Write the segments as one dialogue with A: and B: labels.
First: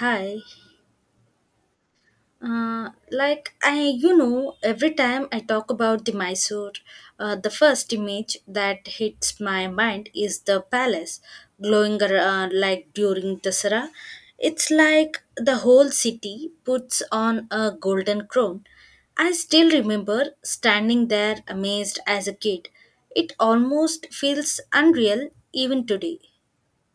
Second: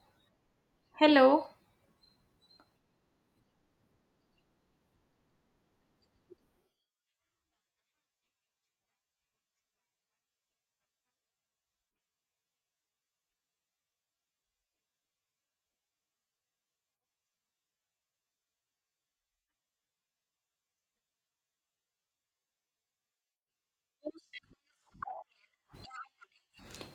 A: Hi.
B: Hello.
A: Like I, you know, every time I talk about the Mysore, the first image that hits my mind is the palace, glowing like during Dasara. It's like the whole city puts on a golden crown. I still remember standing there amazed as a kid. It almost feels unreal even today.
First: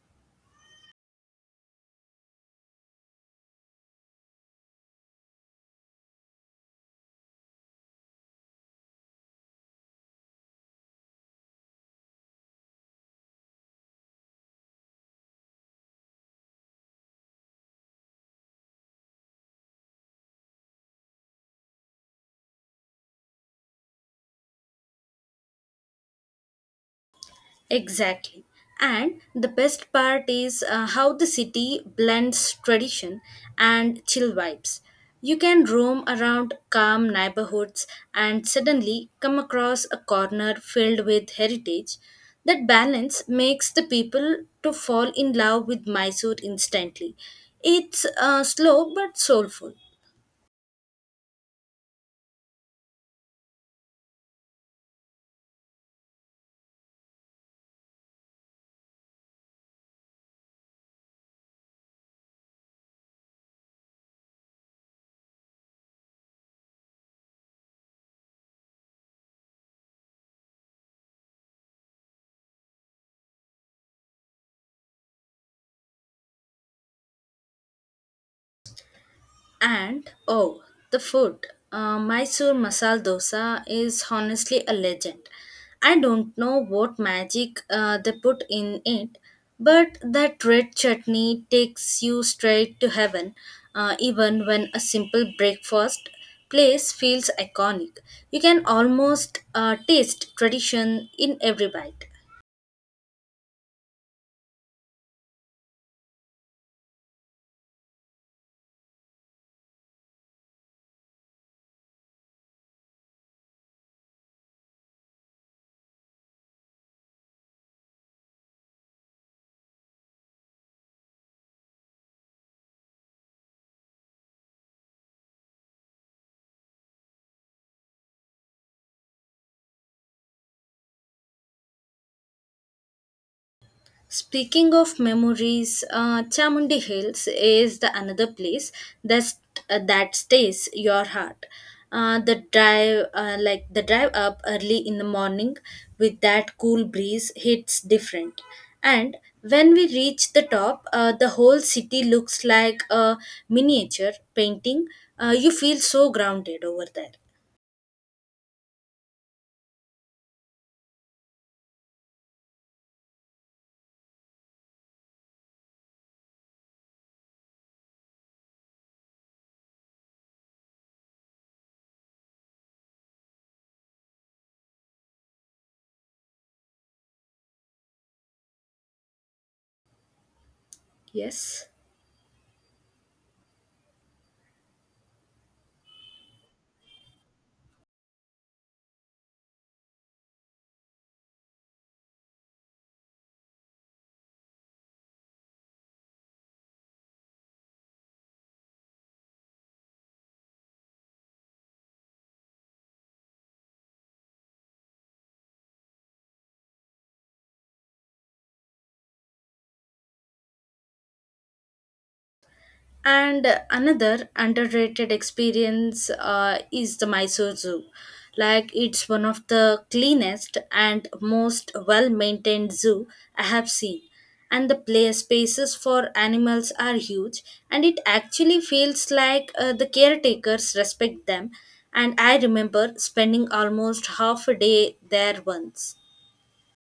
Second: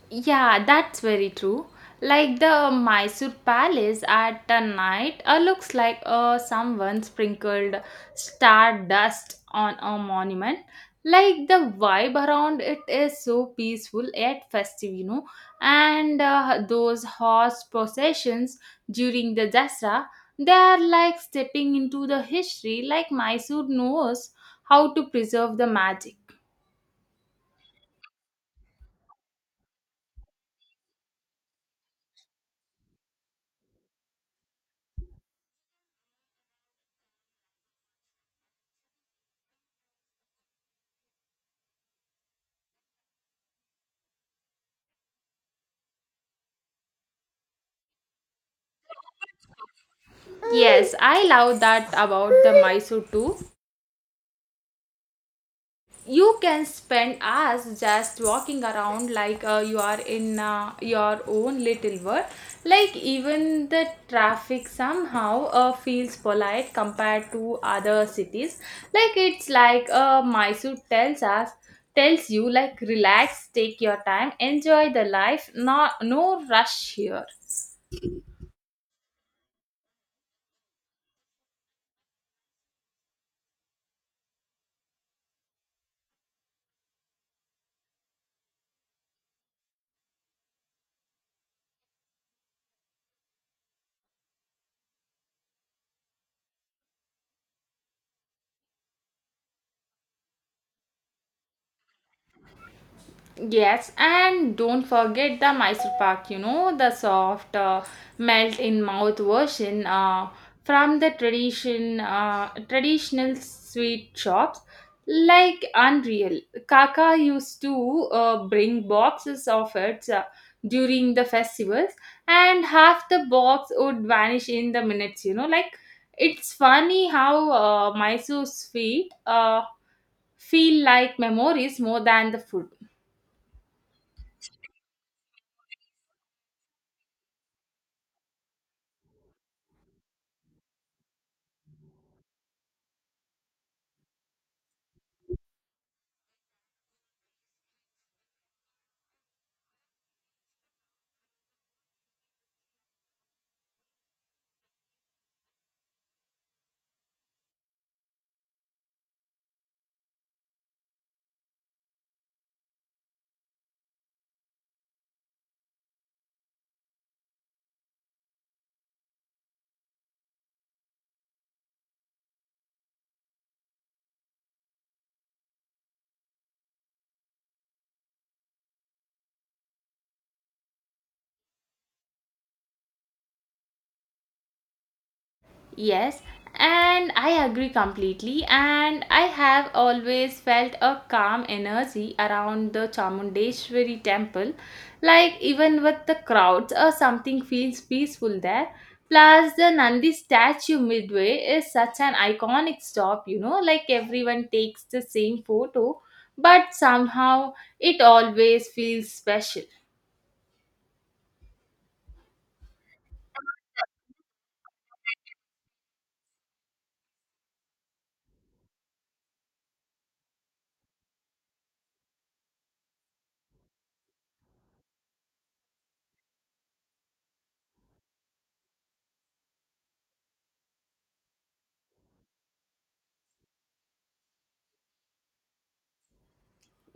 B: Yeah, that's very true. Like the Mysore Palace at the night looks like someone sprinkled stardust on a monument. Like the vibe around it is so peaceful yet festive, you know. And those horse processions during the Dasra, they are like stepping into the history, like Mysore knows how to preserve the magic.
A: Exactly. And the best part is how the city blends tradition and chill vibes. You can roam around calm neighborhoods and suddenly come across a corner filled with heritage. That balance makes the people to fall in love with Mysore instantly. It's slow but soulful.
B: Yes, I love that about the Mysore too. You can spend hours just walking around like you are in your own little world. Like even the traffic somehow feels polite compared to other cities. Like it's like Mysore tells you like relax, take your time, enjoy the life. Not no rush here.
A: And oh, the food. Mysore masala dosa is honestly a legend. I don't know what magic they put in it, but that red chutney takes you straight to heaven, even when a simple breakfast place feels iconic. You can almost taste tradition in every bite.
B: Yes, and don't forget the Mysore Pak, you know, the soft melt in mouth version from the traditional sweet shops like unreal. Kaka used to bring boxes of it during the festivals and half the box would vanish in the minutes, you know, like it's funny how Mysore sweet feel like memories more than the food.
A: Speaking of memories, Chamundi Hills is the another place that that stays your heart. Like the drive up early in the morning, with that cool breeze, hits different. And when we reach the top, the whole city looks like a miniature painting. You feel so grounded over there. Yes.
B: Yes, and I agree completely. And I have always felt a calm energy around the Chamundeshwari temple. Like, even with the crowds or something feels peaceful there. Plus, the Nandi statue midway is such an iconic stop, you know, like everyone takes the same photo, but somehow it always feels special.
A: And another underrated experience is the Mysore Zoo. Like it's one of the cleanest and most well-maintained zoo I have seen. And the play spaces for animals are huge, and it actually feels like the caretakers respect them. And I remember spending almost half a day there once.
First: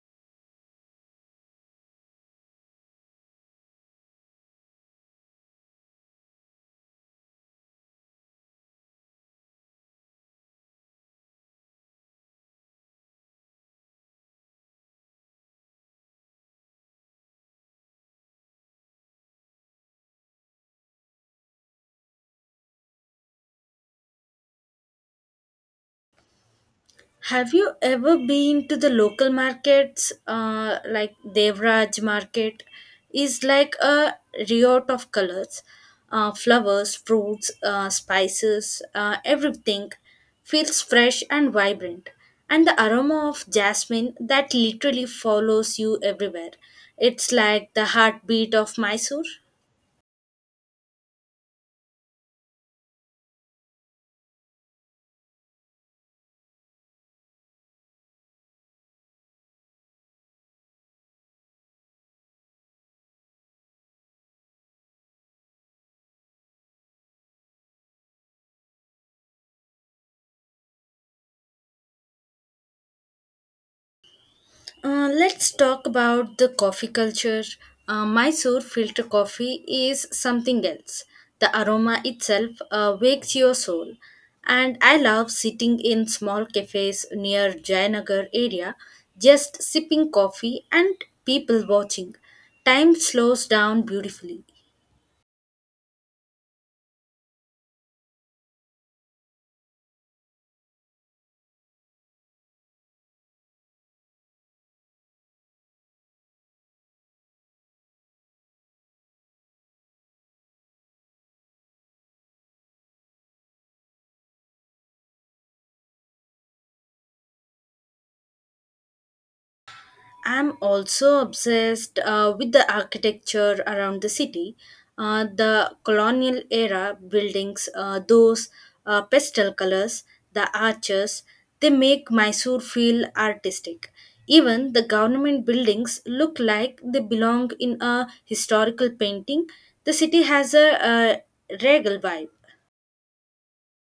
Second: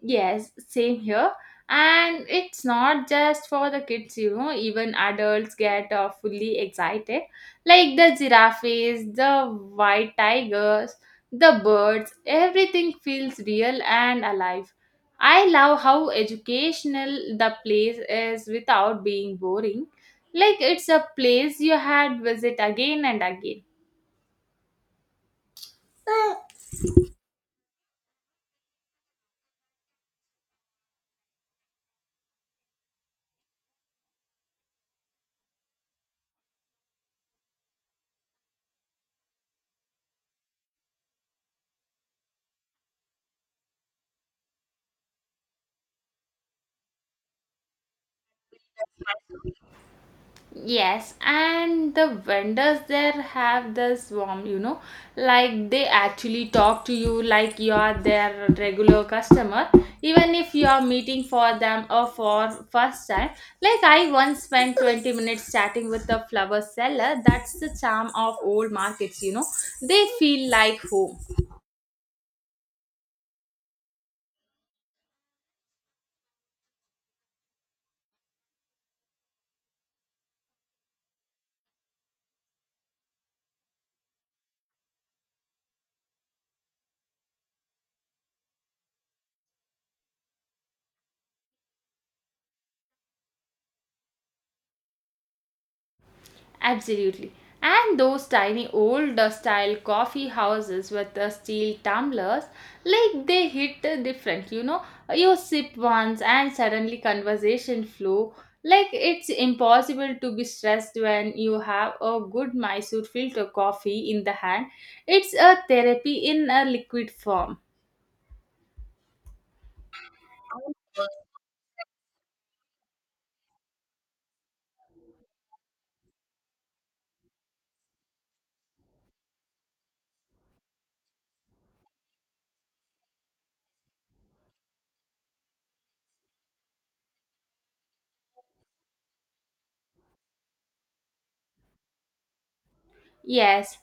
B: Yes, same here. And it's not just for the kids, you know, even adults get fully excited. Like the giraffes, the white tigers, the birds, everything feels real and alive. I love how educational the place is without being boring. Like it's a place you had visit again and again.
A: Have you ever been to the local markets, like Devraj Market? Is like a riot of colors, flowers, fruits, spices, everything feels fresh and vibrant, and the aroma of jasmine that literally follows you everywhere. It's like the heartbeat of Mysore.
B: Yes, and the vendors there have this warm, you know, like they actually talk to you like you are their regular customer, even if you are meeting for them or for first time. Like I once spent 20 minutes chatting with a flower seller. That's the charm of old markets, you know. They feel like home.
A: Let's talk about the coffee culture. Mysore filter coffee is something else. The aroma itself wakes your soul. And I love sitting in small cafes near Jayanagar area, just sipping coffee and people watching. Time slows down beautifully.
B: Absolutely. And those tiny old style coffee houses with the steel tumblers, like they hit different, you know. You sip once and suddenly conversation flow. Like it's impossible to be stressed when you have a good Mysore filter coffee in the hand. It's a therapy in a liquid form.
A: I'm also obsessed with the architecture around the city, the colonial era buildings, those pastel colors, the arches, they make Mysore feel artistic. Even the government buildings look like they belong in a historical painting. The city has a, regal vibe.
B: Yes,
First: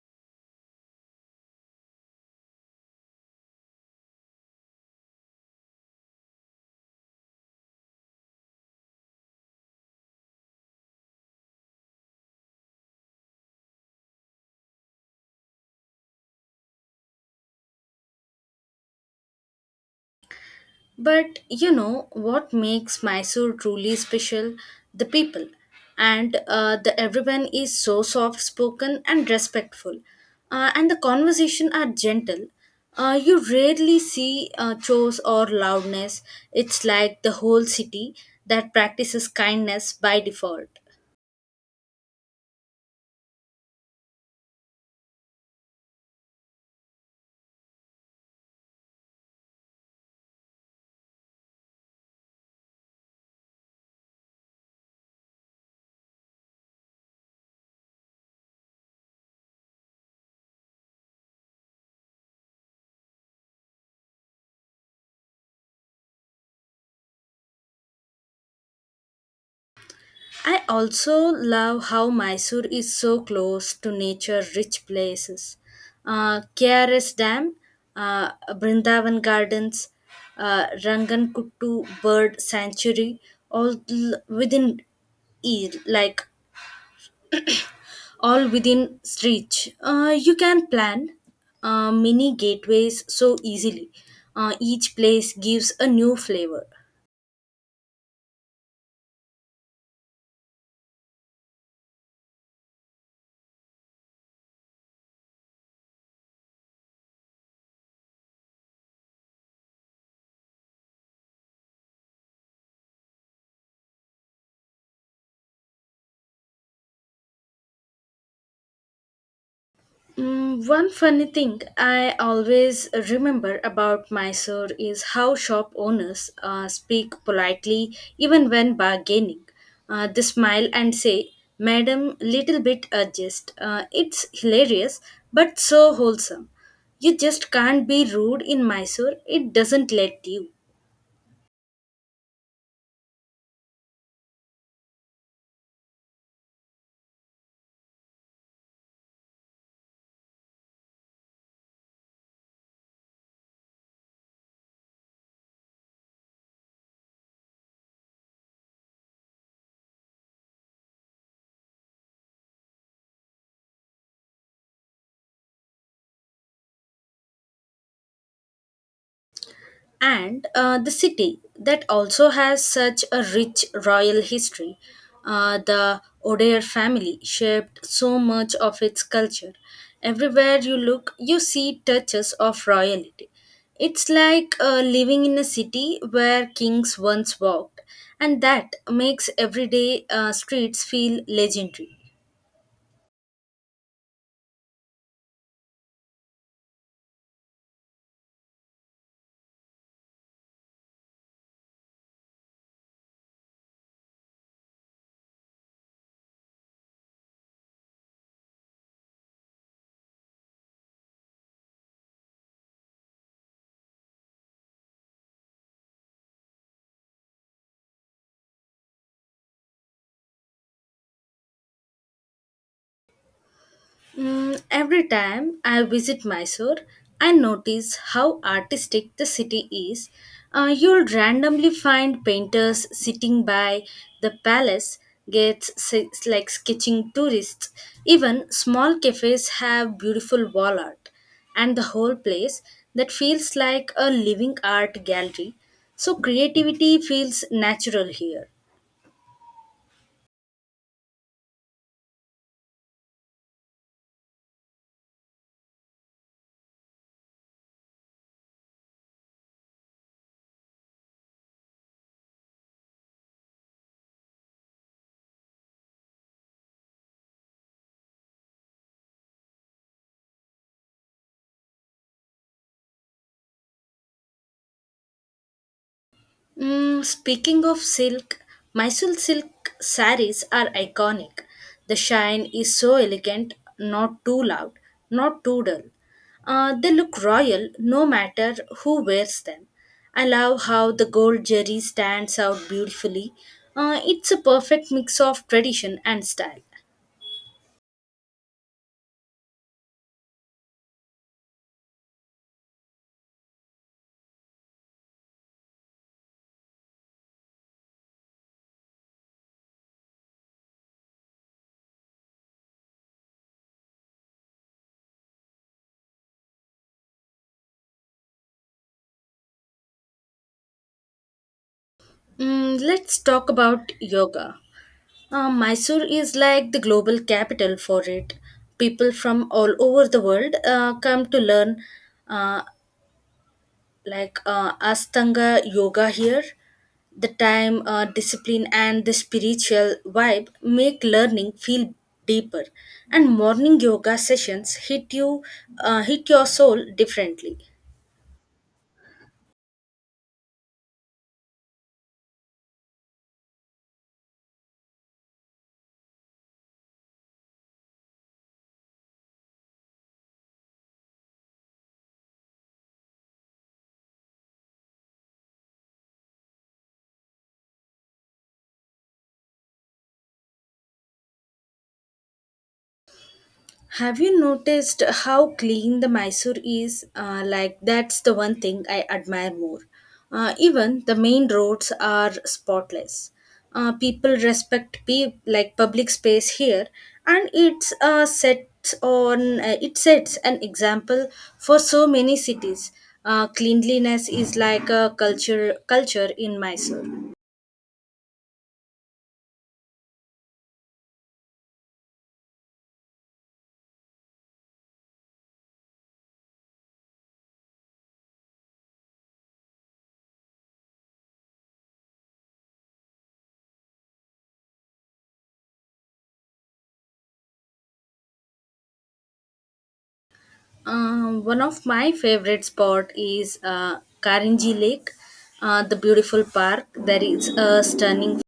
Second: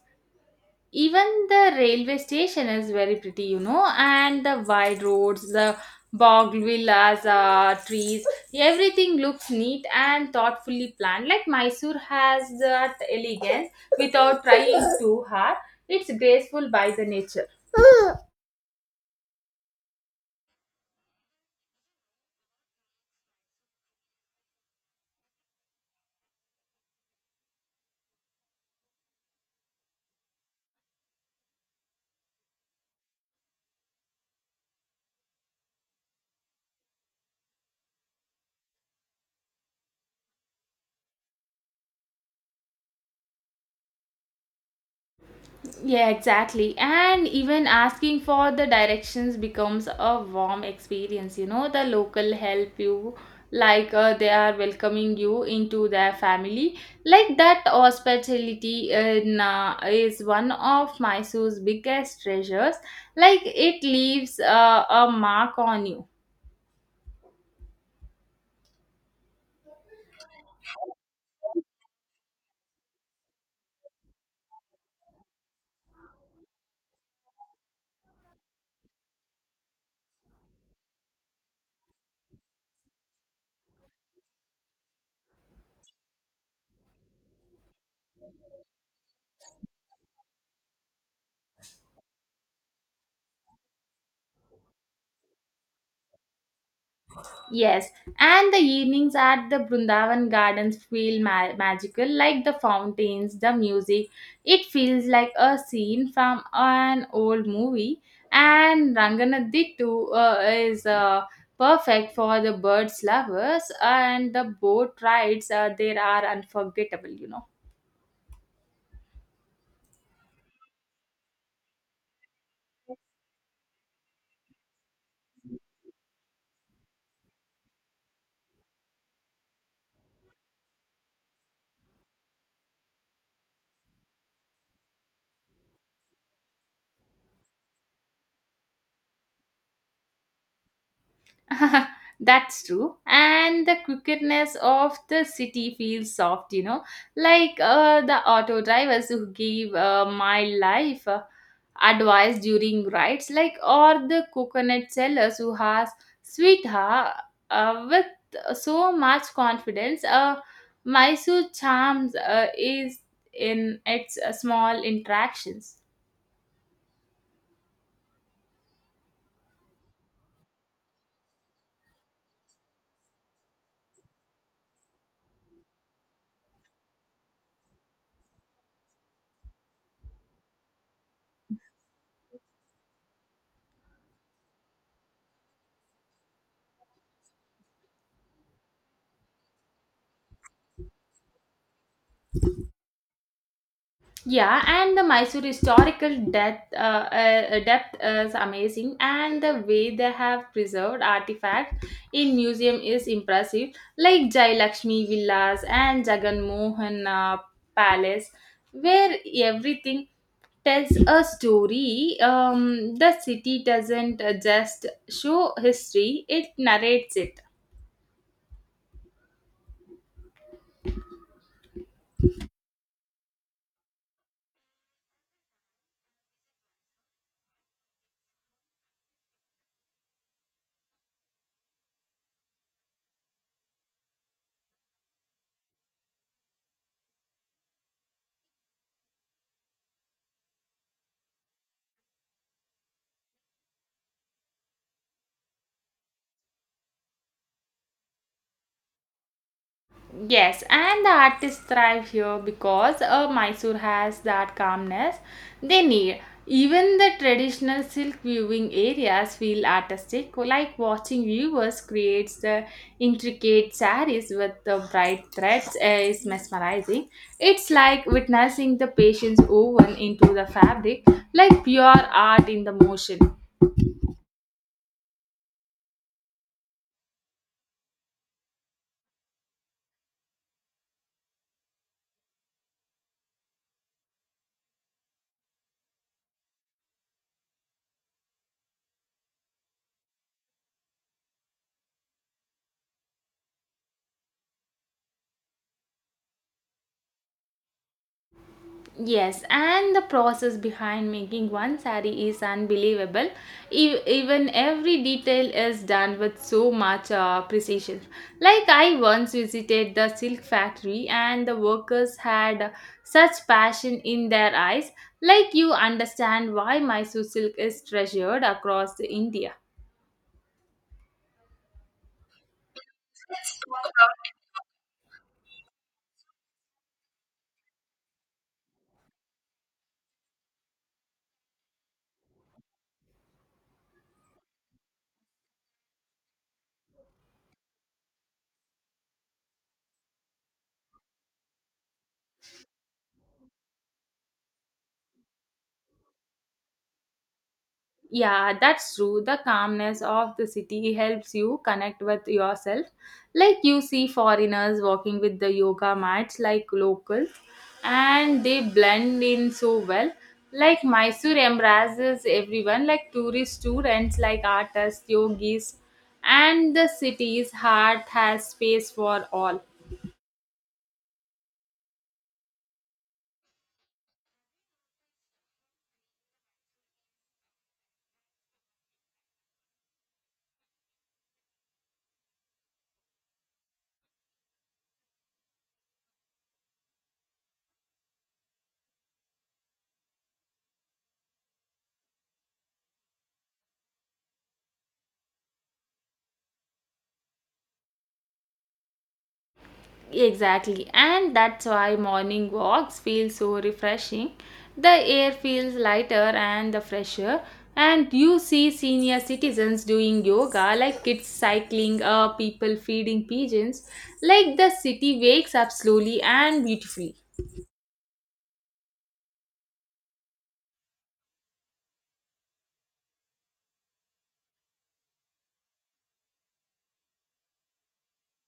B: even the railway station is very pretty, you know, and the wide roads, the bog villas, trees, everything looks neat and thoughtfully planned. Like Mysore has that elegance without trying too hard. It's graceful by the nature.
A: But you know what makes Mysore truly special? The people. And the everyone is so soft spoken and respectful. And the conversation are gentle. You rarely see chores or loudness. It's like the whole city that practices kindness by default.
B: Yeah, exactly. And even asking for the directions becomes a warm experience. You know, the local help you, like they are welcoming you into their family. Like that hospitality in, is one of Mysore's biggest treasures. Like it leaves a mark on you.
A: I also love how Mysore is so close to nature-rich places. KRS Dam, Brindavan Gardens, Rangankuttu Bird Sanctuary, all l- within e- like all within reach. You can plan mini gateways so easily. Each place gives a new flavor.
B: Yes, and the evenings at the Brundavan Gardens feel magical, like the fountains, the music. It feels like a scene from an old movie. And Ranganadittu is perfect for the birds lovers, and the boat rides there are unforgettable, you know.
A: Mm, one funny thing I always remember about Mysore is how shop owners speak politely even when bargaining. They smile and say, Madam, little bit adjust. It's hilarious but so wholesome. You just can't be rude in Mysore, it doesn't let you.
B: That's true. And the crookedness of the city feels soft, you know, like the auto drivers who give my life advice during rides, like, or the coconut sellers who has sweetheart with so much confidence. Mysore charms is in its small interactions.
A: And the city that also has such a rich royal history. The Odair family shaped so much of its culture. Everywhere you look, you see touches of royalty. It's like living in a city where kings once walked, and that makes everyday streets feel legendary.
B: Yeah, and the Mysore historical depth, depth is amazing, and the way they have preserved artifacts in museum is impressive, like Jai Lakshmi Villas and Jagan Mohan Palace, where everything tells a story. The city doesn't just show history; it narrates it.
A: Mm, every time I visit Mysore, I notice how artistic the city is. You'll randomly find painters sitting by the palace gates, like sketching tourists. Even small cafes have beautiful wall art, and the whole place that feels like a living art gallery. So creativity feels natural here.
B: Yes, and the artists thrive here because Mysore has that calmness they need. Even the traditional silk viewing areas feel artistic, like watching viewers creates the intricate saris with the bright threads is mesmerizing. It's like witnessing the patience woven into the fabric, like pure art in the motion.
A: Mm, speaking of silk, Mysore silk saris are iconic. The shine is so elegant, not too loud, not too dull. They look royal no matter who wears them. I love how the gold jerry stands out beautifully. It's a perfect mix of tradition and style.
B: Yes, and the process behind making one sari is unbelievable. Even every detail is done with so much precision. Like, I once visited the silk factory, and the workers had such passion in their eyes. Like, you understand why Mysore silk is treasured across India.
A: Mm, let's talk about yoga. Mysore is like the global capital for it. People from all over the world come to learn, uh, Astanga yoga here. The time, discipline, and the spiritual vibe make learning feel deeper. And morning yoga sessions hit your soul differently.
B: Yeah, that's true. The calmness of the city helps you connect with yourself. Like you see foreigners walking with the yoga mats like locals and they blend in so well. Like Mysore embraces everyone like tourists, students, like artists, yogis and the city's heart has space for all.
A: Have you noticed how clean the Mysore is? That's the one thing I admire more. Even the main roads are spotless. People respect like public space here, and it sets an example for so many cities. Cleanliness is like a culture in Mysore.
B: Exactly, and that's why morning walks feel so refreshing. The air feels lighter and the fresher, and you see senior citizens doing yoga, like kids cycling, people feeding pigeons. Like the city wakes up slowly and beautifully.
A: One of my favorite spot is Karinji Lake, the beautiful park. There is a stunning,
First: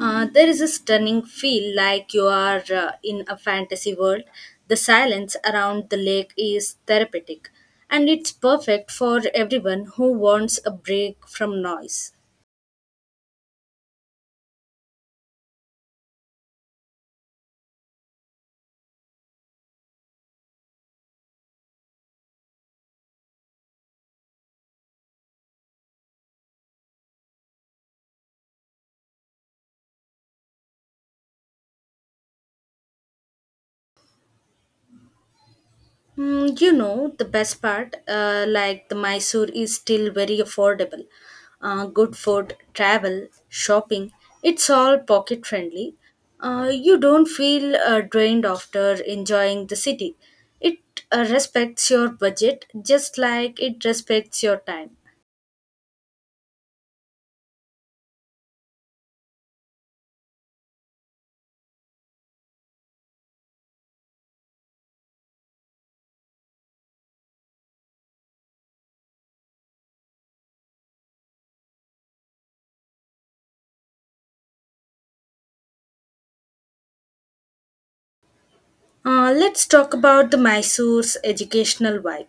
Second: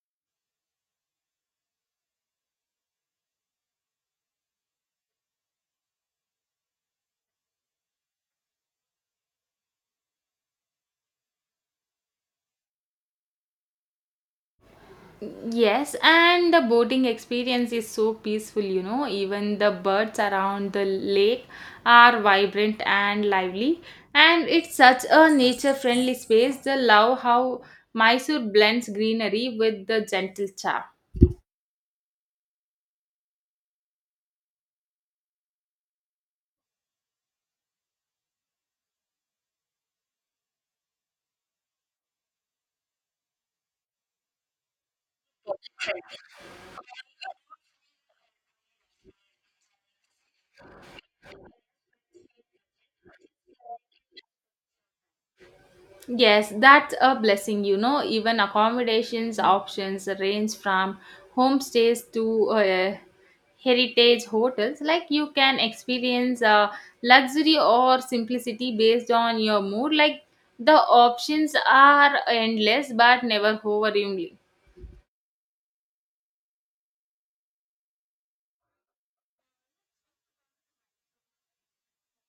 A: uh, there is a stunning feel like you are in a fantasy world. The silence around the lake is therapeutic, and it's perfect for everyone who wants a break from noise.
B: Yes, and the boating experience is so peaceful, you know. Even the birds around the lake are vibrant and lively, and it's such a nature friendly space. The love how Mysore blends greenery with the gentle charm.
A: Mm, you know, the best part, the Mysore is still very affordable. Good food, travel, shopping, it's all pocket friendly. You don't feel drained after enjoying the city. It respects your budget just like it respects your time.
B: Yes, that's a blessing, you know. Even accommodations options range from homestays to heritage hotels. Like you can experience luxury or simplicity based on your mood. Like the options are endless but never overwhelming.
A: Let's talk about the Mysore's educational vibe.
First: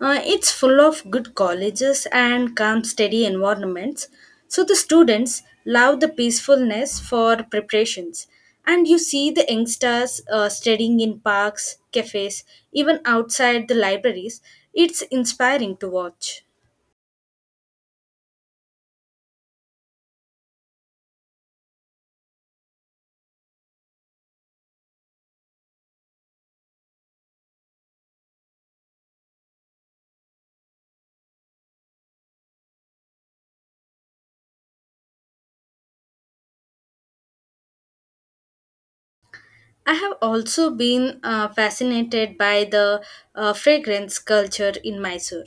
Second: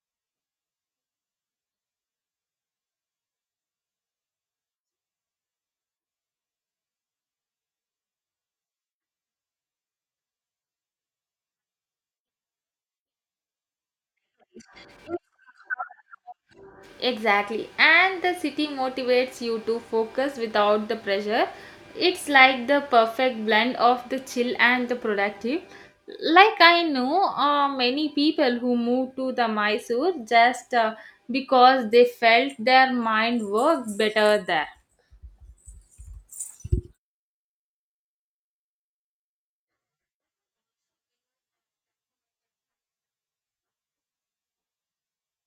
A: It's full of good colleges and calm, steady environments. So the students love the peacefulness for preparations. And you see the youngsters studying in parks, cafes, even outside the libraries. It's inspiring to watch.
B: Exactly. And the city motivates you to focus without the pressure. It's like the perfect blend of the chill and the productive. Like I know many people who moved to the Mysore just because they felt their mind worked better there.
A: I have also been fascinated by the fragrance culture in Mysore.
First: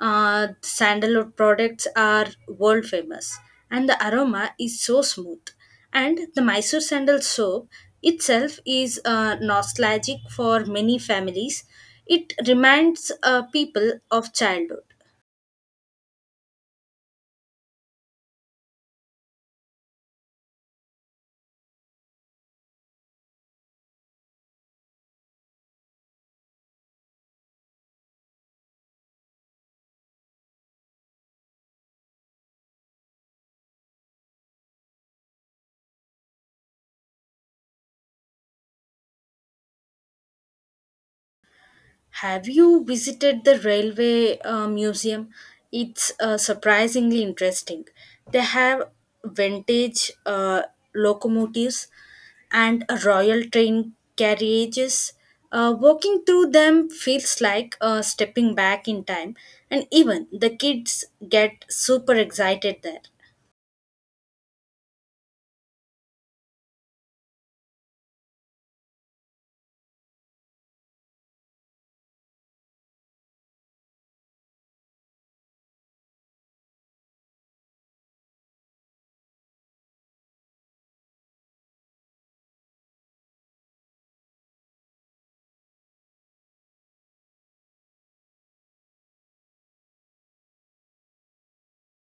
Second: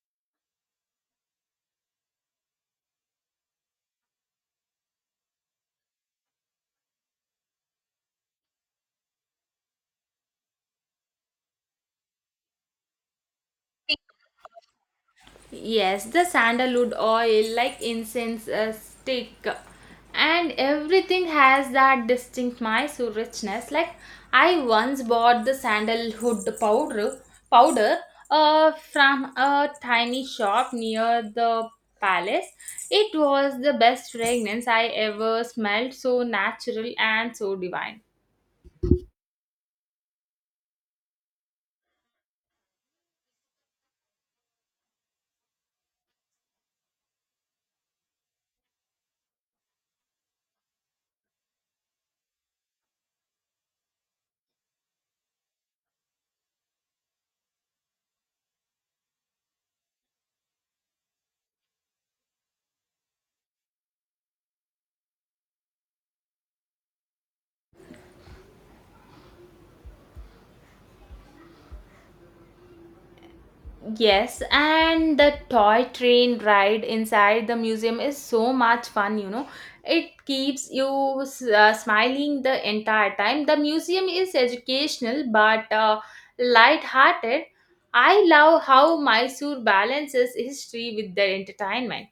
A: Sandalwood products are world famous, and the aroma is so smooth. And the Mysore sandal soap itself is nostalgic for many families. It reminds people of childhood.
B: Yes, the sandalwood oil, like incense stick, and everything has that distinct Mysore richness. Like I once bought the sandalwood powder, from a tiny shop near the palace. It was the best fragrance I ever smelled. So natural and so divine.
A: Have you visited the railway museum? It's surprisingly interesting. They have vintage locomotives and a royal train carriages. Walking through them feels like stepping back in time, and even the kids get super excited there.
B: Yes, and the toy train ride inside the museum is so much fun, you know. It keeps you smiling the entire time. The museum is educational but light-hearted. I love how Mysore balances history with their entertainment.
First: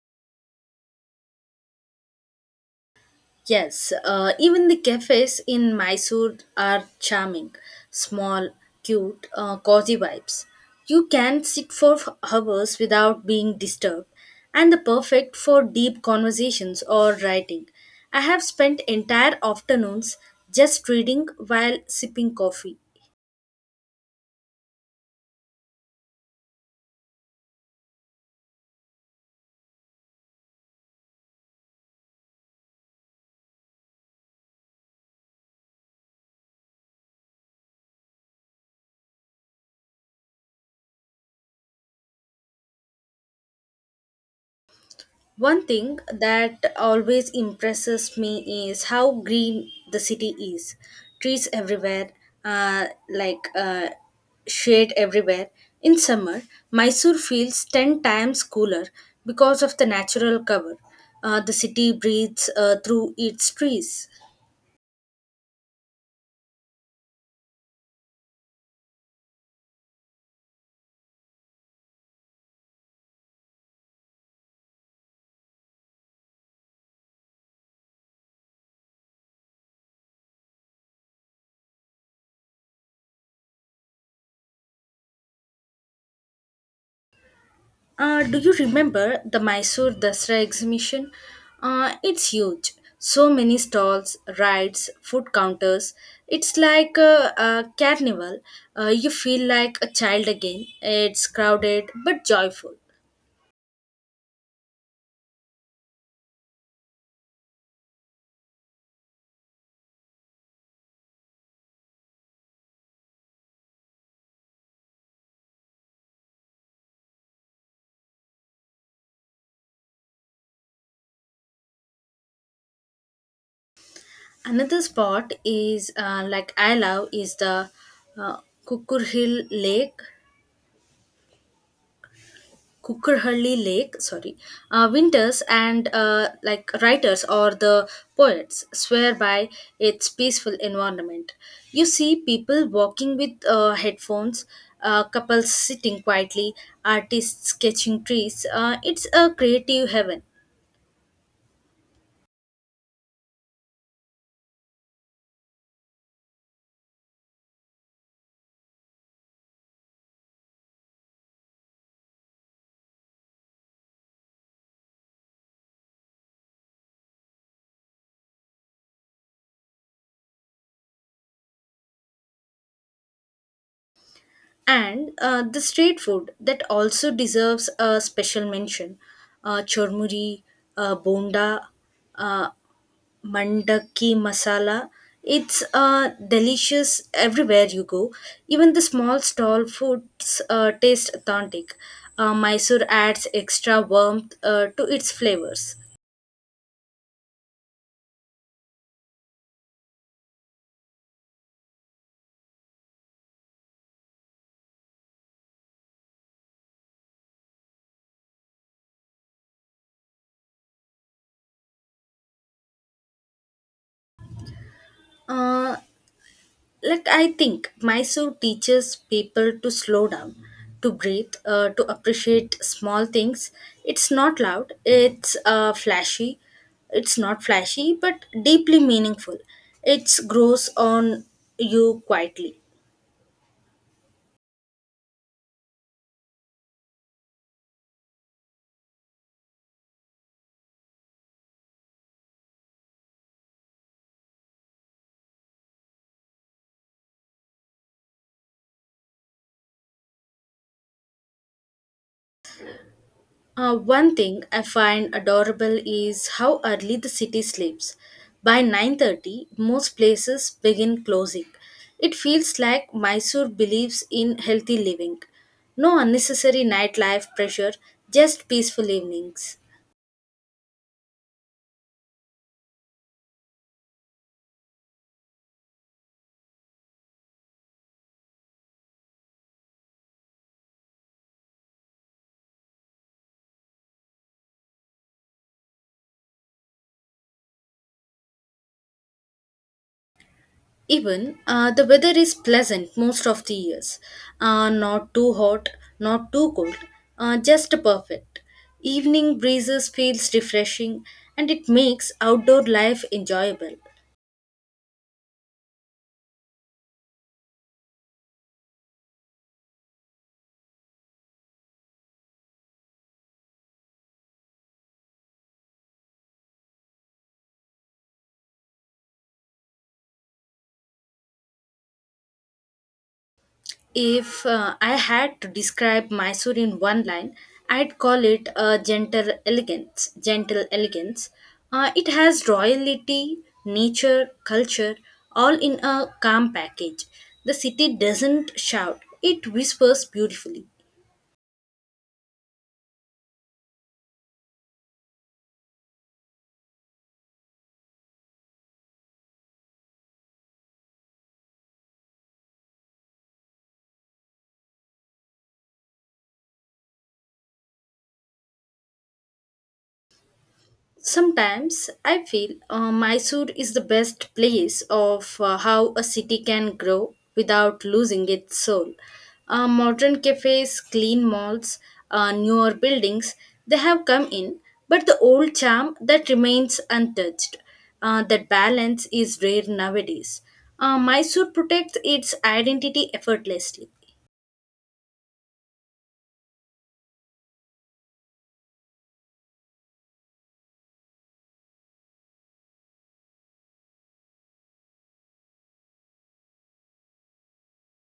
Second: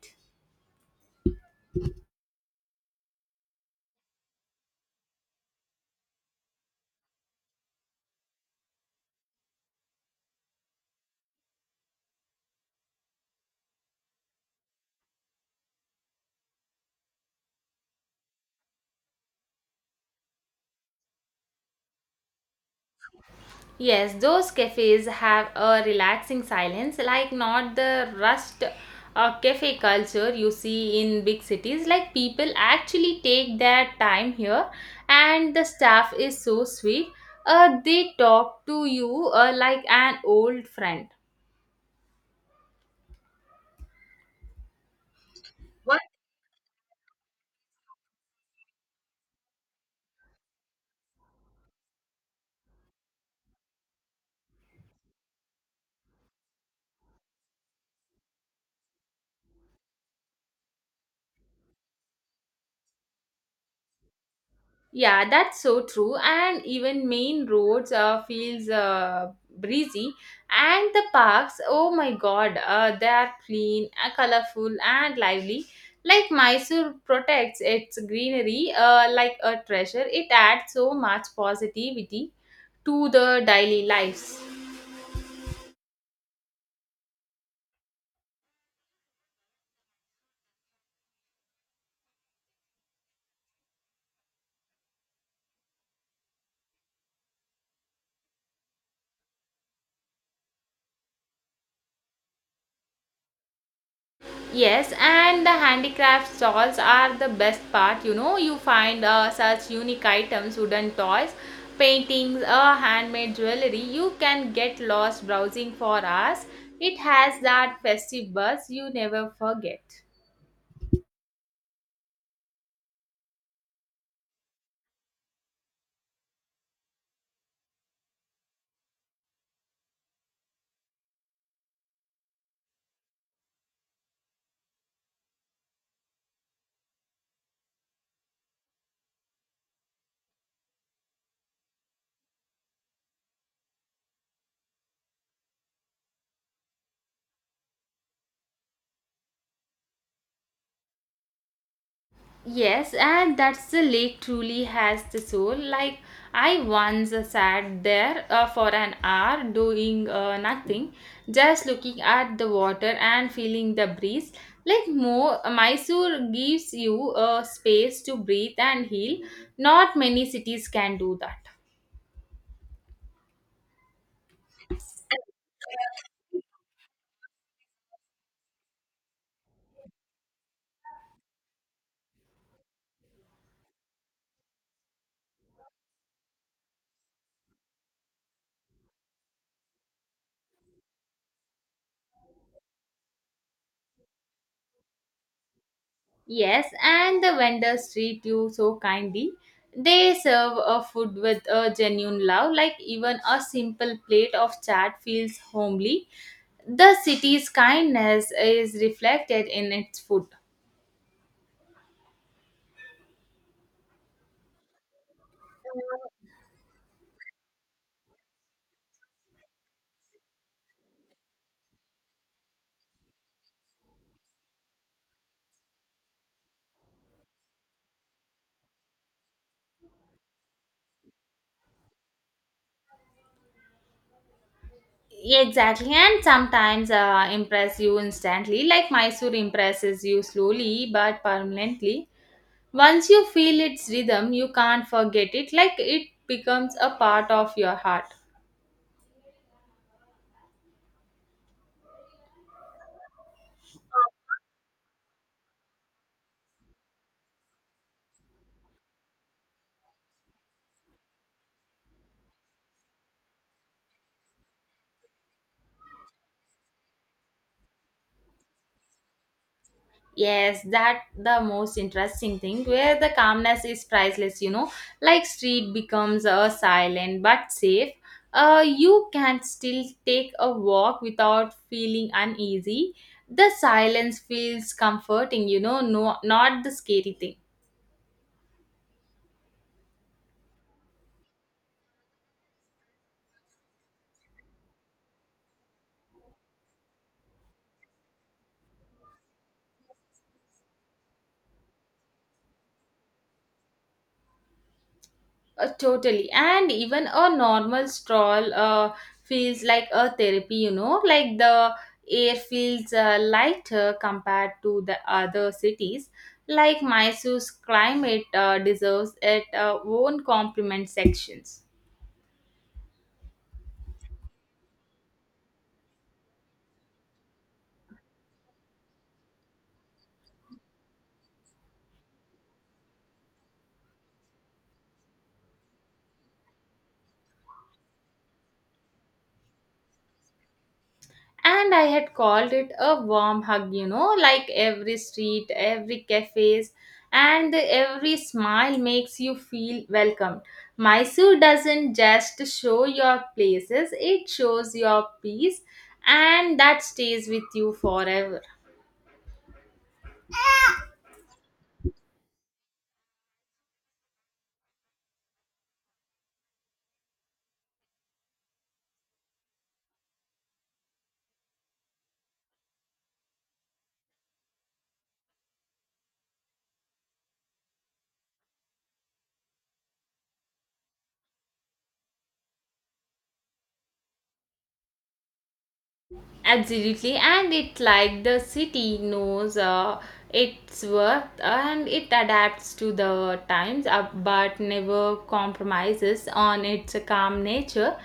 A: Yes, even the cafes in Mysore are charming, small, cute, cozy vibes. You can sit for hours without being disturbed, and the perfect for deep conversations or writing. I have spent entire afternoons just reading while sipping coffee.
B: Yes, those cafes have a relaxing silence, like not the rushed cafe culture you see in big cities. Like people actually take their time here, and the staff is so sweet. They talk to you like an old friend.
A: One thing that always impresses me is how green the city is. Trees everywhere, uh, like uh, shade everywhere. In summer, Mysore feels 10 times cooler because of the natural cover. The city breathes through its trees.
B: Yeah, that's so true. And even main roads feels breezy, and the parks. Oh my God, they are clean, colorful, and lively. Like Mysore protects its greenery, like a treasure. It adds so much positivity to the daily lives.
A: Do you remember the Mysore Dasra exhibition? It's huge. So many stalls, rides, food counters. It's like a carnival. You feel like a child again. It's crowded but joyful.
B: Yes, and the handicraft stalls are the best part. You know, you find such unique items, wooden toys, paintings, handmade jewelry. You can get lost browsing for hours. It has that festive buzz you never forget.
A: Another spot is I love is the uh, Kukur Hill Lake. Cookerhully Lake, sorry, winters and writers or the poets swear by its peaceful environment. You see people walking with headphones, couples sitting quietly, artists sketching trees. It's a creative heaven.
B: Yes, and that's the lake truly has the soul. Like I once sat there for an hour doing nothing, just looking at the water and feeling the breeze. Like Mysore gives you a space to breathe and heal. Not many cities can do that.
A: And the street food that also deserves a special mention chormuri, bonda, uh, mandaki masala, it's delicious everywhere you go. Even the small stall foods taste authentic. Mysore adds extra warmth to its flavors.
B: Yes, and the vendors treat you so kindly. They serve a food with a genuine love, like even a simple plate of chat feels homely. The city's kindness is reflected in its food.
A: uh, I think Mysore teaches people to slow down, to breathe, to appreciate small things. It's not loud it's uh, flashy it's not flashy but deeply meaningful. It grows on you quietly.
B: Exactly, and sometimes impress you instantly, like Mysore impresses you slowly but permanently. Once you feel its rhythm, you can't forget it, like it becomes a part of your heart.
A: One thing I find adorable is how early the city sleeps. By 9:30, most places begin closing. It feels like Mysore believes in healthy living. No unnecessary nightlife pressure, just peaceful evenings.
B: Yes, that the most interesting thing where the calmness is priceless, you know, like street becomes a silent but safe. You can still take a walk without feeling uneasy. The silence feels comforting, you know, no, not the scary thing.
A: Even the weather is pleasant most of the years. Not too hot, not too cold, just perfect. Evening breezes feels refreshing and it makes outdoor life enjoyable.
B: Totally. And even a normal stroll feels like a therapy, you know, like the air feels lighter compared to the other cities. Like Mysore's climate deserves its own compliment sections.
A: If I had to describe Mysore in one line, I'd call it a gentle elegance. Gentle elegance. It has royalty, nature, culture, all in a calm package. The city doesn't shout; it whispers beautifully.
B: And I had called it a warm hug, you know, like every street, every cafes and every smile makes you feel welcomed. Mysore doesn't just show your places, it shows your peace, and that stays with you forever.
A: Sometimes I feel Mysore is the best place of how a city can grow without losing its soul. Modern cafes, clean malls, newer buildings, they have come in, but the old charm that remains untouched. That balance is rare nowadays. Mysore protects its identity effortlessly.
B: Absolutely, and it like the city knows its worth and it adapts to the times but never compromises on its calm nature.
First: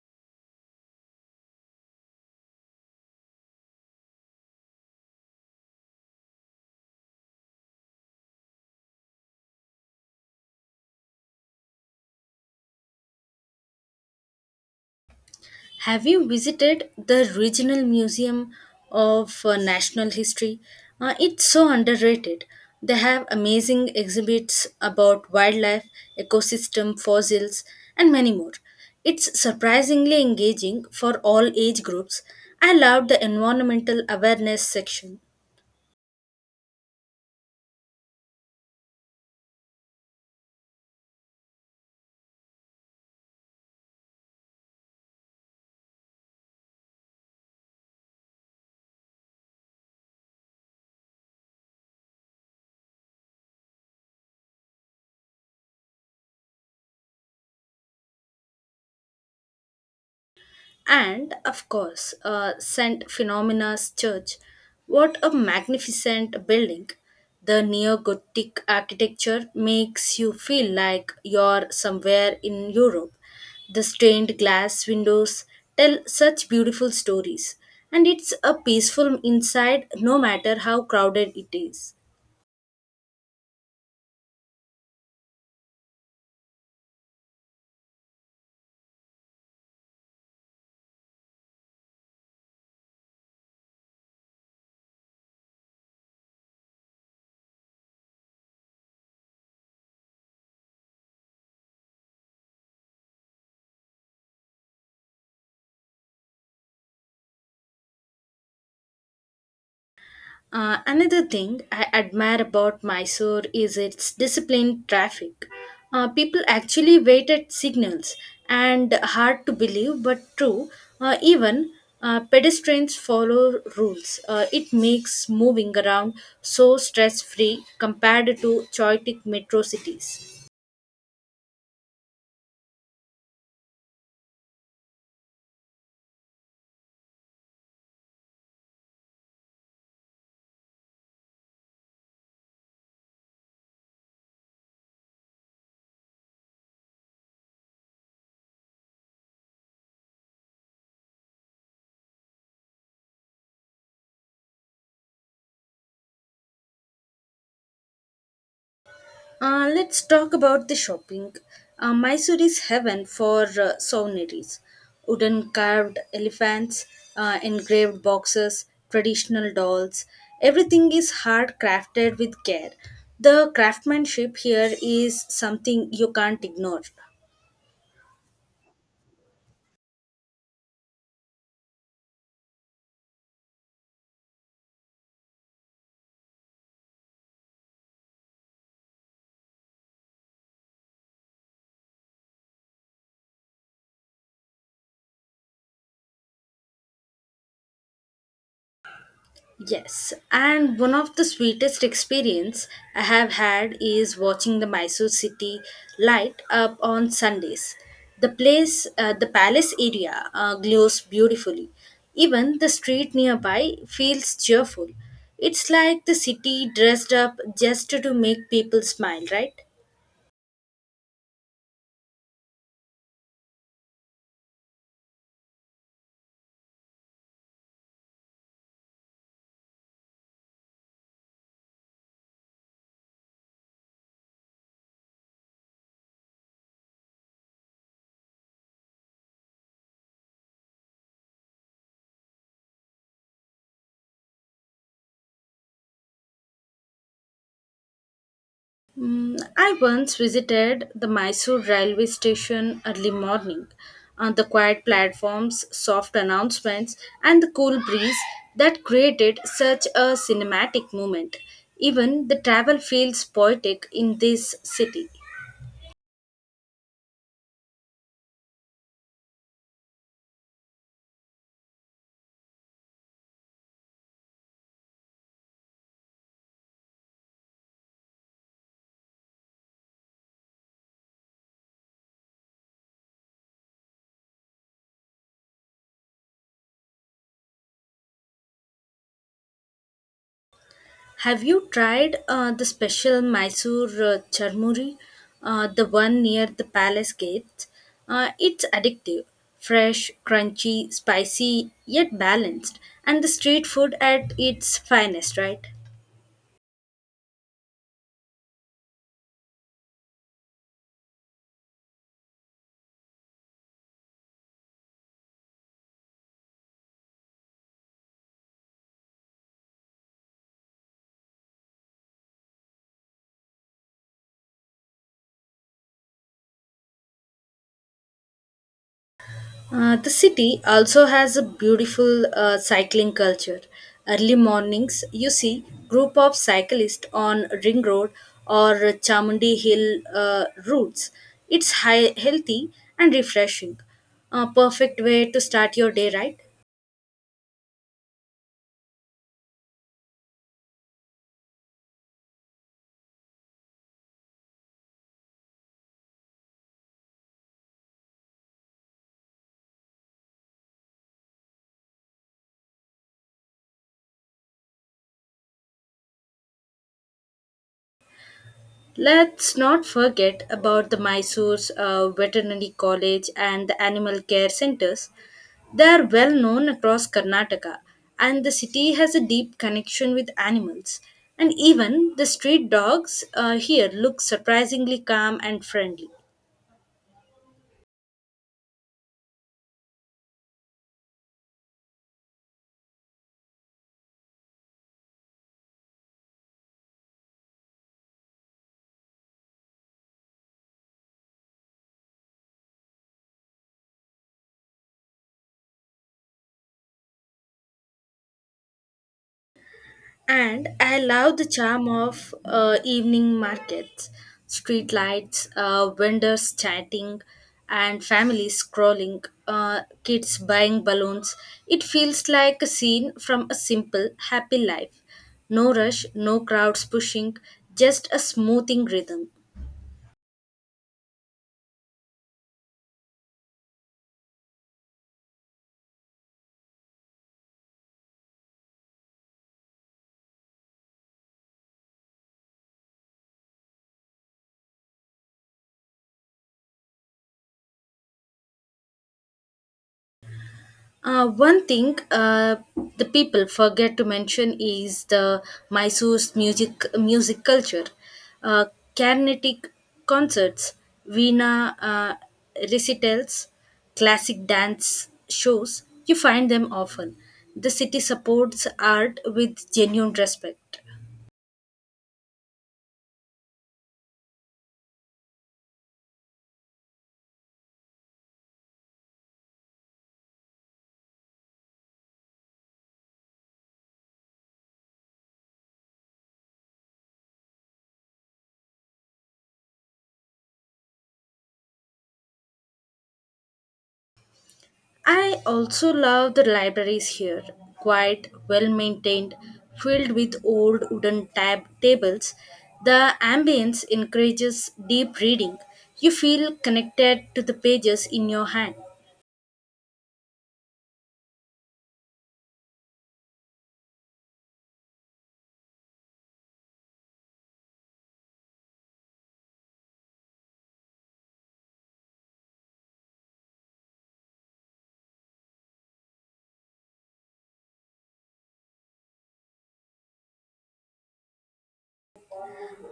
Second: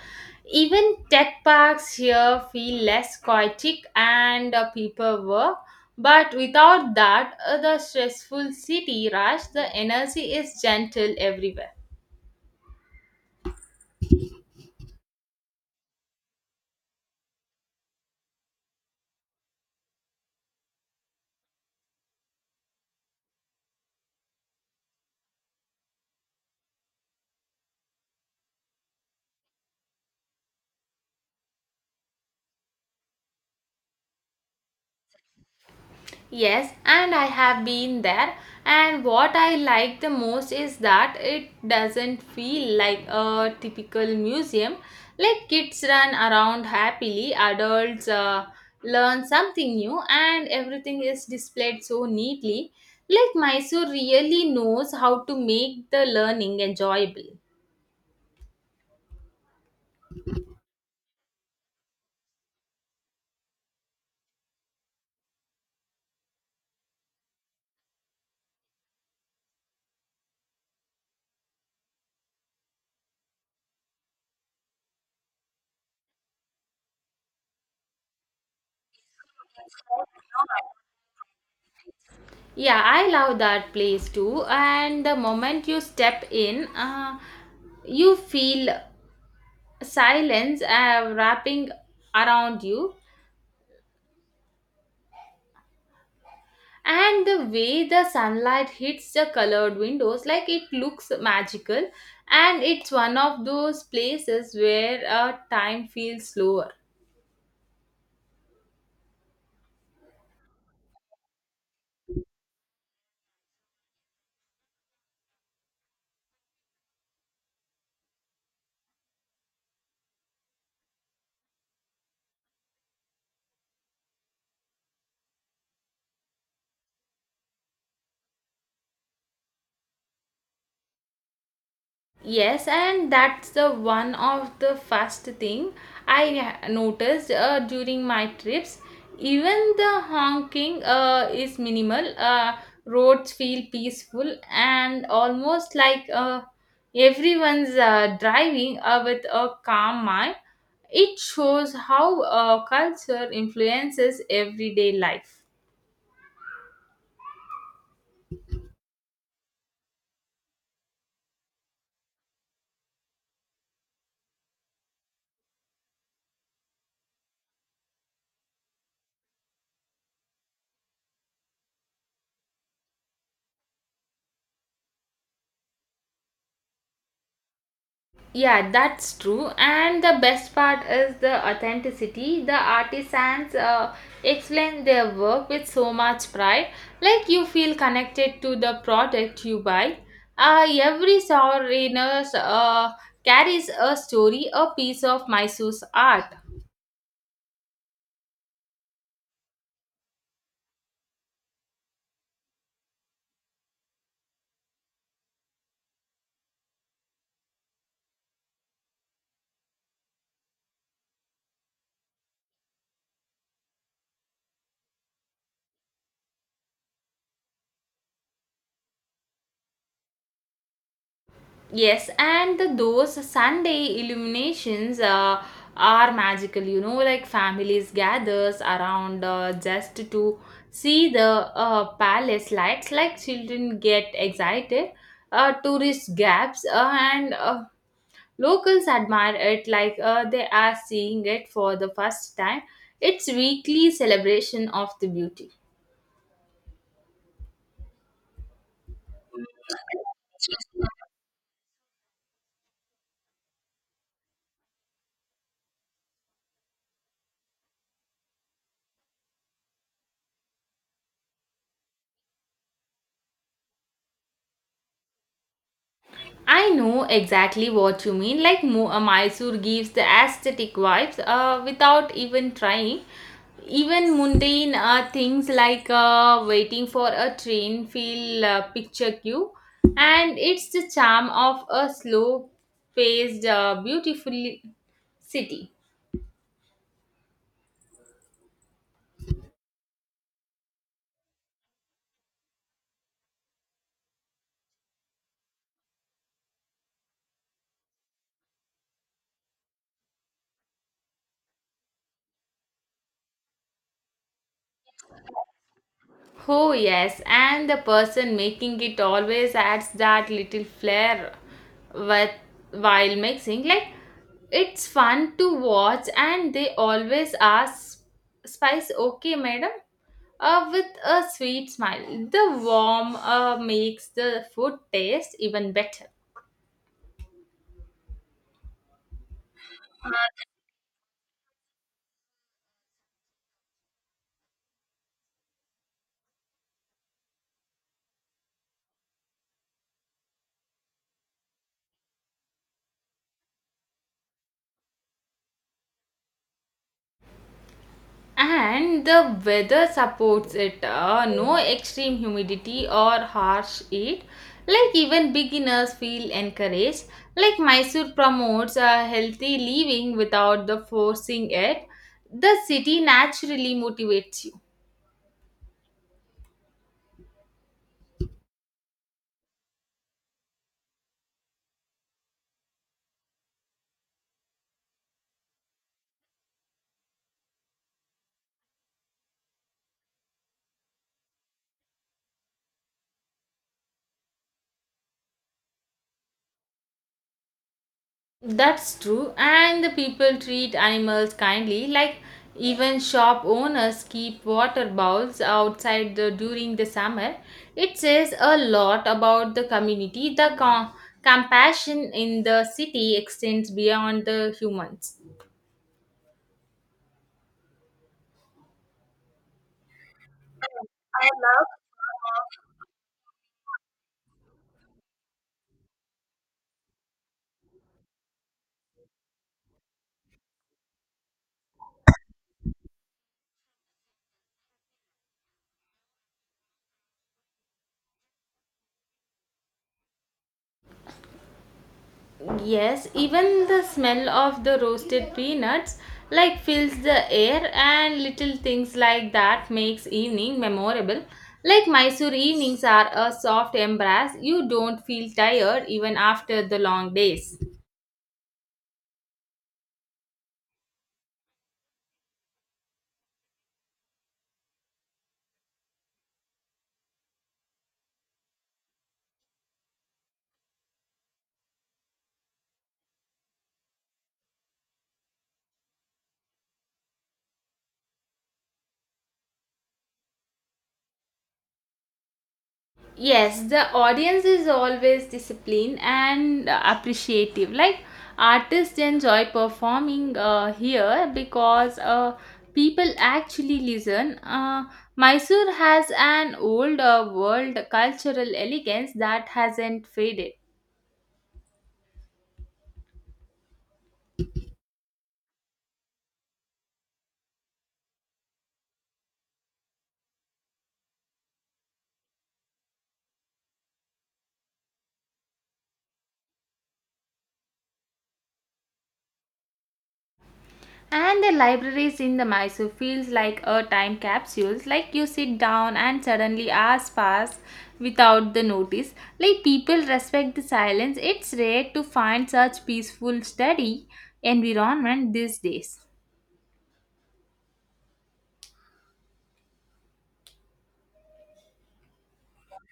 B: Even tech parks here feel less chaotic and people work, but without that, the stressful city rush, the energy is gentle everywhere.
A: Have you visited the Regional Museum of National History? It's so underrated. They have amazing exhibits about wildlife, ecosystem, fossils, and many more. It's surprisingly engaging for all age groups. I loved the environmental awareness section.
B: Yes, and I have been there. And what I like the most is that it doesn't feel like a typical museum. Like kids run around happily, adults learn something new, and everything is displayed so neatly. Like Mysore really knows how to make the learning enjoyable.
A: And of course, St. Phenomena's Church. What a magnificent building! The neo Gothic architecture makes you feel like you're somewhere in Europe. The stained glass windows tell such beautiful stories, and it's a peaceful inside no matter how crowded it is.
B: Yeah, I love that place too. And the moment you step in, you feel silence wrapping around you, and the way the sunlight hits the colored windows, like it looks magical, and it's one of those places where time feels slower.
A: Another thing I admire about Mysore is its disciplined traffic. People actually wait at signals, and hard to believe but true, even pedestrians follow rules. It makes moving around so stress free compared to chaotic metro cities.
B: Yes, and that's the one of the first thing noticed during my trips. Even the honking is minimal. Roads feel peaceful and almost like everyone's driving with a calm mind. It shows how culture influences everyday life.
A: Let's talk about the shopping. Mysore is heaven for souvenirs. Wooden carved elephants, engraved boxes, traditional dolls. Everything is hard crafted with care. The craftsmanship here is something you can't ignore.
B: Yeah, that's true. And the best part is the authenticity. The artisans explain their work with so much pride, like you feel connected to the product you buy. Every sovereign carries a story, a piece of Mysore's art.
A: Yes, and one of the sweetest experience I have had is watching the Mysore city light up on Sundays. The place, the palace area glows beautifully. Even the street nearby feels cheerful. It's like the city dressed up just to make people smile, right?
B: Yes, and those Sunday illuminations are magical. You know, like families gathers around just to see the palace lights. Like children get excited, tourists gaps, and locals admire it like they are seeing it for the first time. It's weekly celebration of the beauty.
A: Mm, I once visited the Mysore railway station early morning. On the quiet platforms, soft announcements, and the cool breeze that created such a cinematic moment. Even the travel feels poetic in this city.
B: I know exactly what you mean. Like Mysore gives the aesthetic vibes without even trying. Even mundane things like waiting for a train feel picture queue, and it's the charm of a slow-paced, beautiful city.
A: Have you tried the special Mysore charmuri, the one near the palace gates? It's addictive, fresh, crunchy, spicy, yet balanced, and the street food at its finest, right?
B: Oh, yes, and the person making it always adds that little flair with, while mixing. Like, it's fun to watch, and they always ask, spice okay, madam? With a sweet smile. The warm makes the food taste even better.
A: The city also has a beautiful cycling culture. Early mornings, you see group of cyclists on Ring Road or Chamundi Hill routes. It's high, healthy and refreshing. A perfect way to start your day, right?
B: And the weather supports it. No extreme humidity or harsh heat. Like even beginners feel encouraged. Like Mysore promotes a healthy living without the forcing it. The city naturally motivates you.
A: Let's not forget about the Mysore's veterinary college and the animal care centers. They are well known across Karnataka, and the city has a deep connection with animals. And even the street dogs here look surprisingly calm and friendly.
B: That's true, and the people treat animals kindly, like even shop owners keep water bowls outside the, during the summer. It says a lot about the community. The compassion in the city extends beyond the humans.
A: And I love the charm of evening markets, street lights, vendors chatting, and families scrolling, kids buying balloons. It feels like a scene from a simple, happy life. No rush, no crowds pushing, just a smoothing rhythm.
B: Yes, even the smell of the roasted peanuts like fills the air, and little things like that makes evening memorable. Like Mysore evenings are a soft embrace. You don't feel tired even after the long days.
A: One thing the people forget to mention is the Mysore's music culture. Uh, Carnatic concerts, Veena recitals, classic dance shows, you find them often. The city supports art with genuine respect.
B: Yes, the audience is always disciplined and appreciative. Like artists enjoy performing here because people actually listen. Mysore has an old world cultural elegance that hasn't faded.
A: I also love the libraries here. Quite well maintained, filled with old wooden tables. The ambience encourages deep reading. You feel connected to the pages in your hand.
B: And the libraries in the Mysore feels like a time capsule. Like you sit down and suddenly hours pass without the notice. Like people respect the silence. It's rare to find such peaceful study environment these days.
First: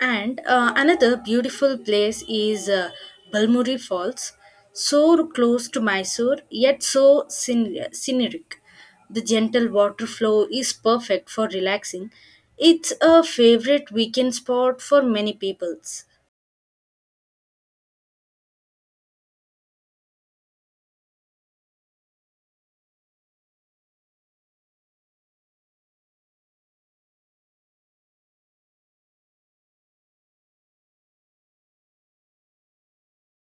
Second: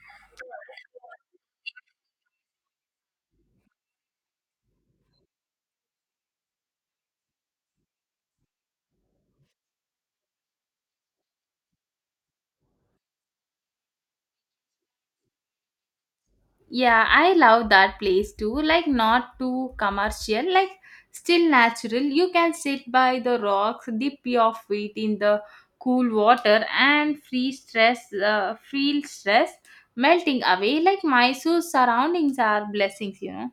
A: And another beautiful place is Balmuri Falls, so close to Mysore yet so scenic. The gentle water flow is perfect for relaxing. It's a favorite weekend spot for many peoples.
B: Yeah, I love that place too. Like, not too commercial, like, still natural. You can sit by the rocks, dip your feet in the cool water, and feel stress melting away. Like, Mysore surroundings are blessings, you know.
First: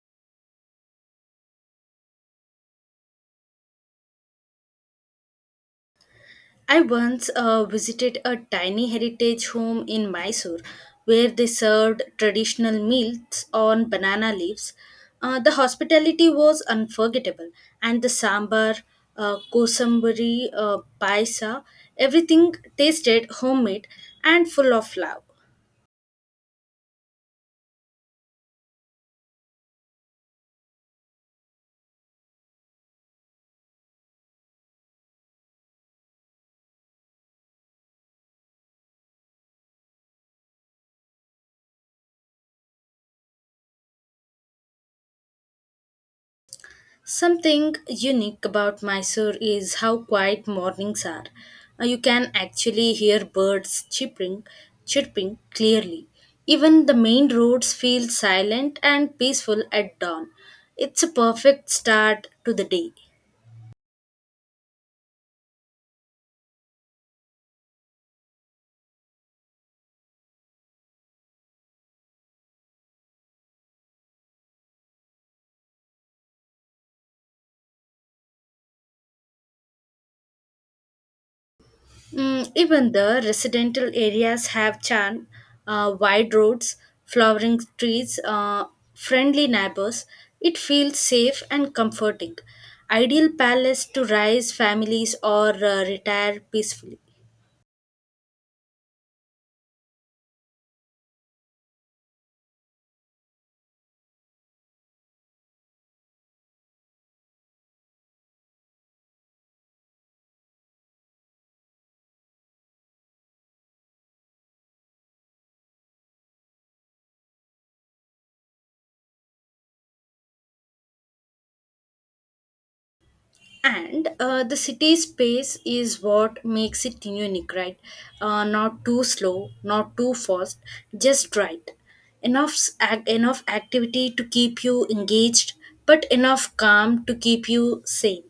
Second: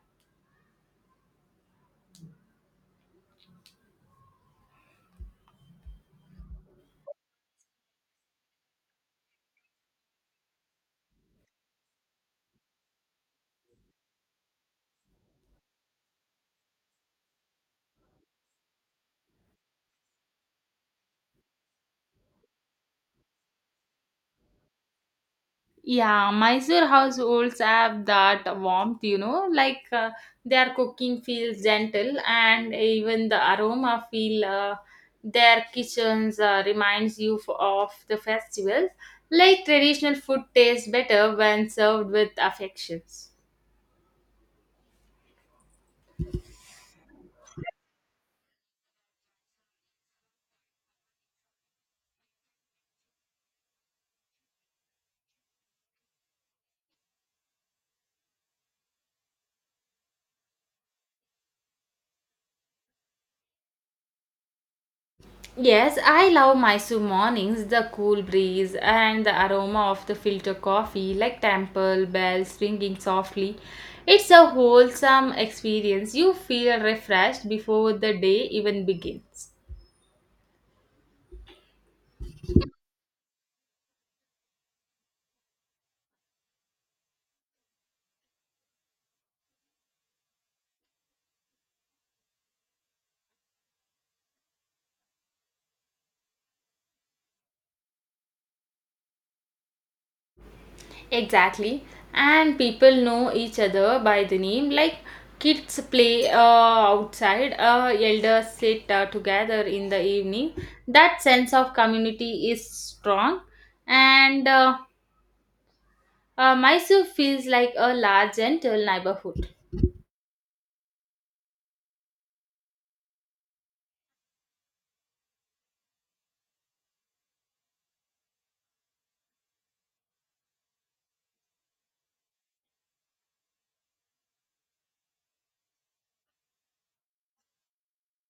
A: I once visited a tiny heritage home in Mysore where they served traditional meals on banana leaves. The hospitality was unforgettable, and the sambar, kosambari, paisa, everything tasted homemade and full of love.
B: Yeah, Mysore households have that warmth, you know, like their cooking feels gentle, and even the aroma feel their kitchens reminds of the festivals. Like traditional food tastes better when served with affections.
A: Something unique about Mysore is how quiet mornings are. You can actually hear chirping clearly. Even the main roads feel silent and peaceful at dawn. It's a perfect start to the day.
B: Yes, I love Mysore mornings, the cool breeze and the aroma of the filter coffee, like temple bells ringing softly. It's a wholesome experience. You feel refreshed before the day even begins.
A: Mm, even the residential areas have charm, wide roads, flowering trees, friendly neighbors. It feels safe and comforting. Ideal palace to raise families or retire peacefully.
B: Exactly. And people know each other by the name, like kids play outside, elders sit together in the evening. That sense of community is strong, and Mysore feels like a large, gentle neighborhood.
A: And the city space is what makes it unique, right? Not too slow, not too fast, just right, enough activity to keep you engaged but enough calm to keep you sane.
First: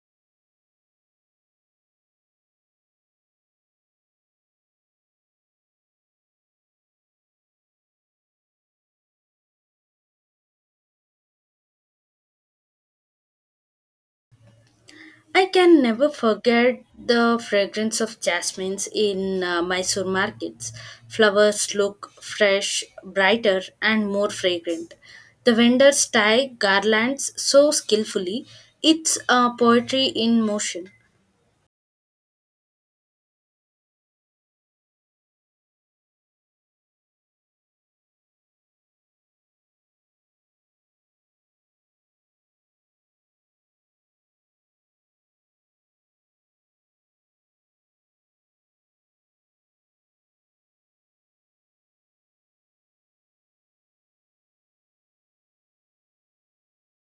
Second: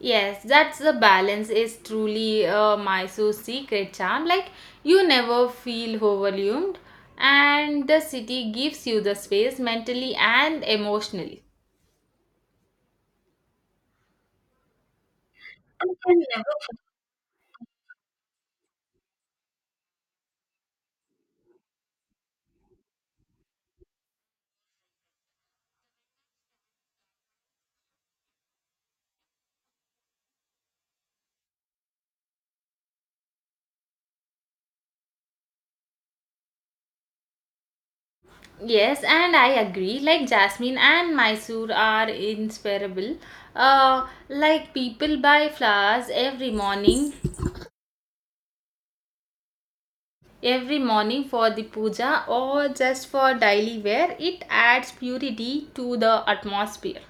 B: Yes, that's the balance is truly Mysore's secret charm. Like you never feel overwhelmed, and the city gives you the space mentally and emotionally.
A: I can never forget the fragrance of jasmines in Mysore markets. Flowers look fresh, brighter, and more fragrant. The vendors tie garlands so skillfully, it's a poetry in motion.
B: Yes, and I agree. Like Jasmine and Mysore are inseparable. Like people buy flowers every morning for the puja, or just for daily wear. It adds purity to the atmosphere.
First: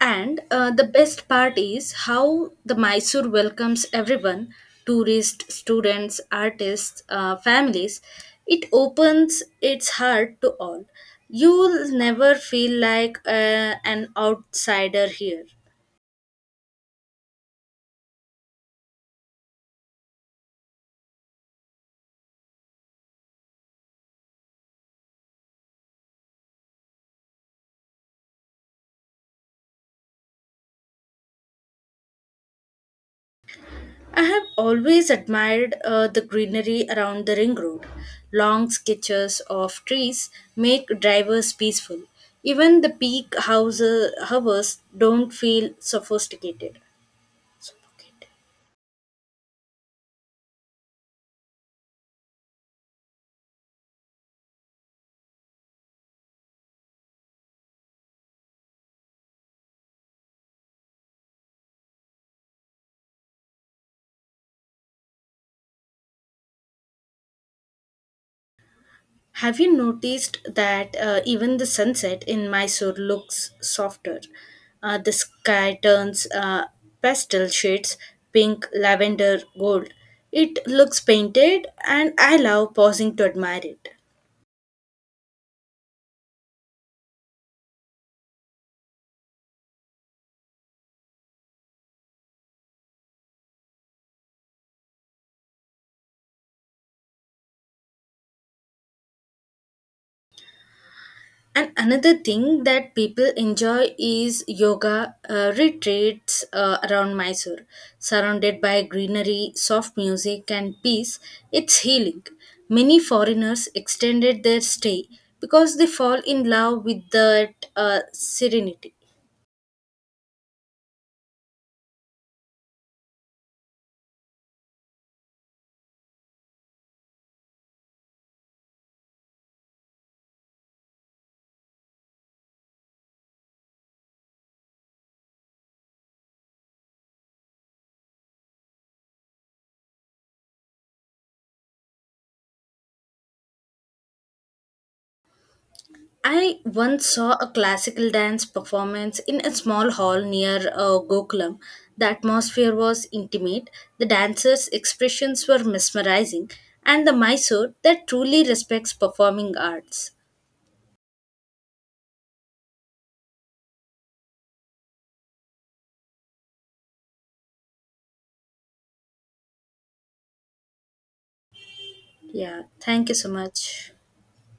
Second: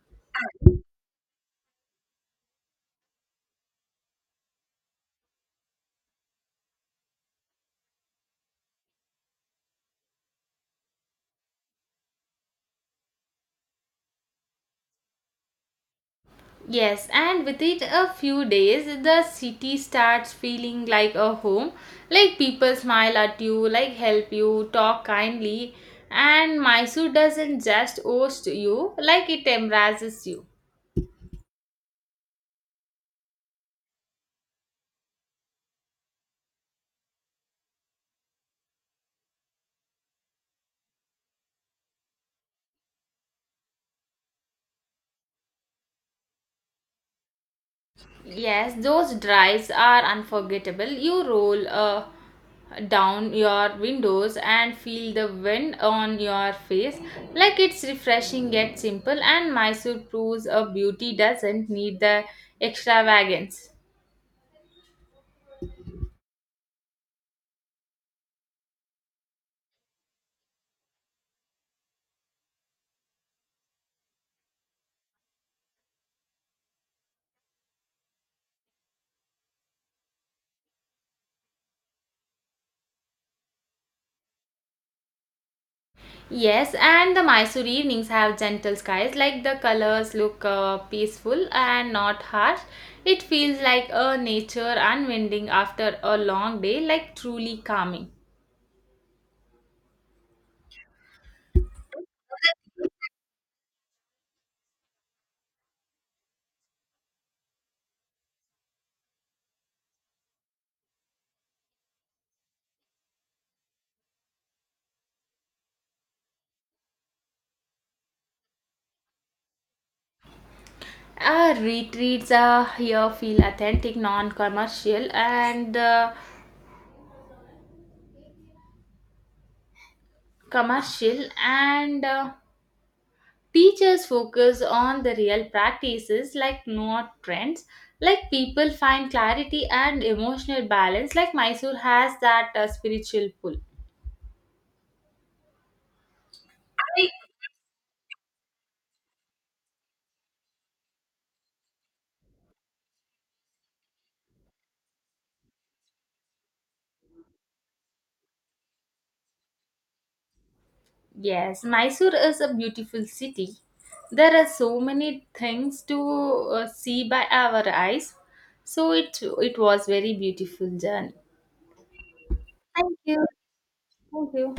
A: And the best part is how the Mysore welcomes everyone, tourists, students, artists, families. It opens its heart to all. You'll never feel like an outsider here.
B: Yes, and within a few days the city starts feeling like a home. Like people smile at you, like help you, talk kindly, and Mysore doesn't just host you, like it embraces you.
A: I have always admired the greenery around the ring road. Long sketches of trees make drivers peaceful. Even the houses don't feel sophisticated. Suffocated.
B: Yes, those drives are unforgettable. You roll down your windows and feel the wind on your face, like it's refreshing yet simple, and Mysore proves a beauty doesn't need the extravagance.
A: Have you noticed that even the sunset in Mysore looks softer? The sky turns pastel shades, pink, lavender, gold. It looks painted, and I love pausing to admire it.
B: Yes, and the Mysore evenings have gentle skies, like the colors look peaceful and not harsh. It feels like a nature unwinding after a long day, like truly calming.
A: And another thing that people enjoy is yoga retreats around Mysore. Surrounded by greenery, soft music, and peace, it's healing. Many foreigners extended their stay because they fall in love with that serenity.
B: Retreats here feel authentic, non-commercial, and commercial, and teachers focus on the real practices, like not trends. Like people find clarity and emotional balance. Like Mysore has that spiritual pull.
A: I once saw a classical dance performance in a small hall near Gokulam. The atmosphere was intimate, the dancers' expressions were mesmerizing, and the Mysore that truly respects performing arts.
B: Yes, Mysore is a beautiful city. There are so many things to see by our eyes. So it was very beautiful journey.
A: Yeah,
B: Thank
A: thank you
B: you.
A: so much.
B: Thank you.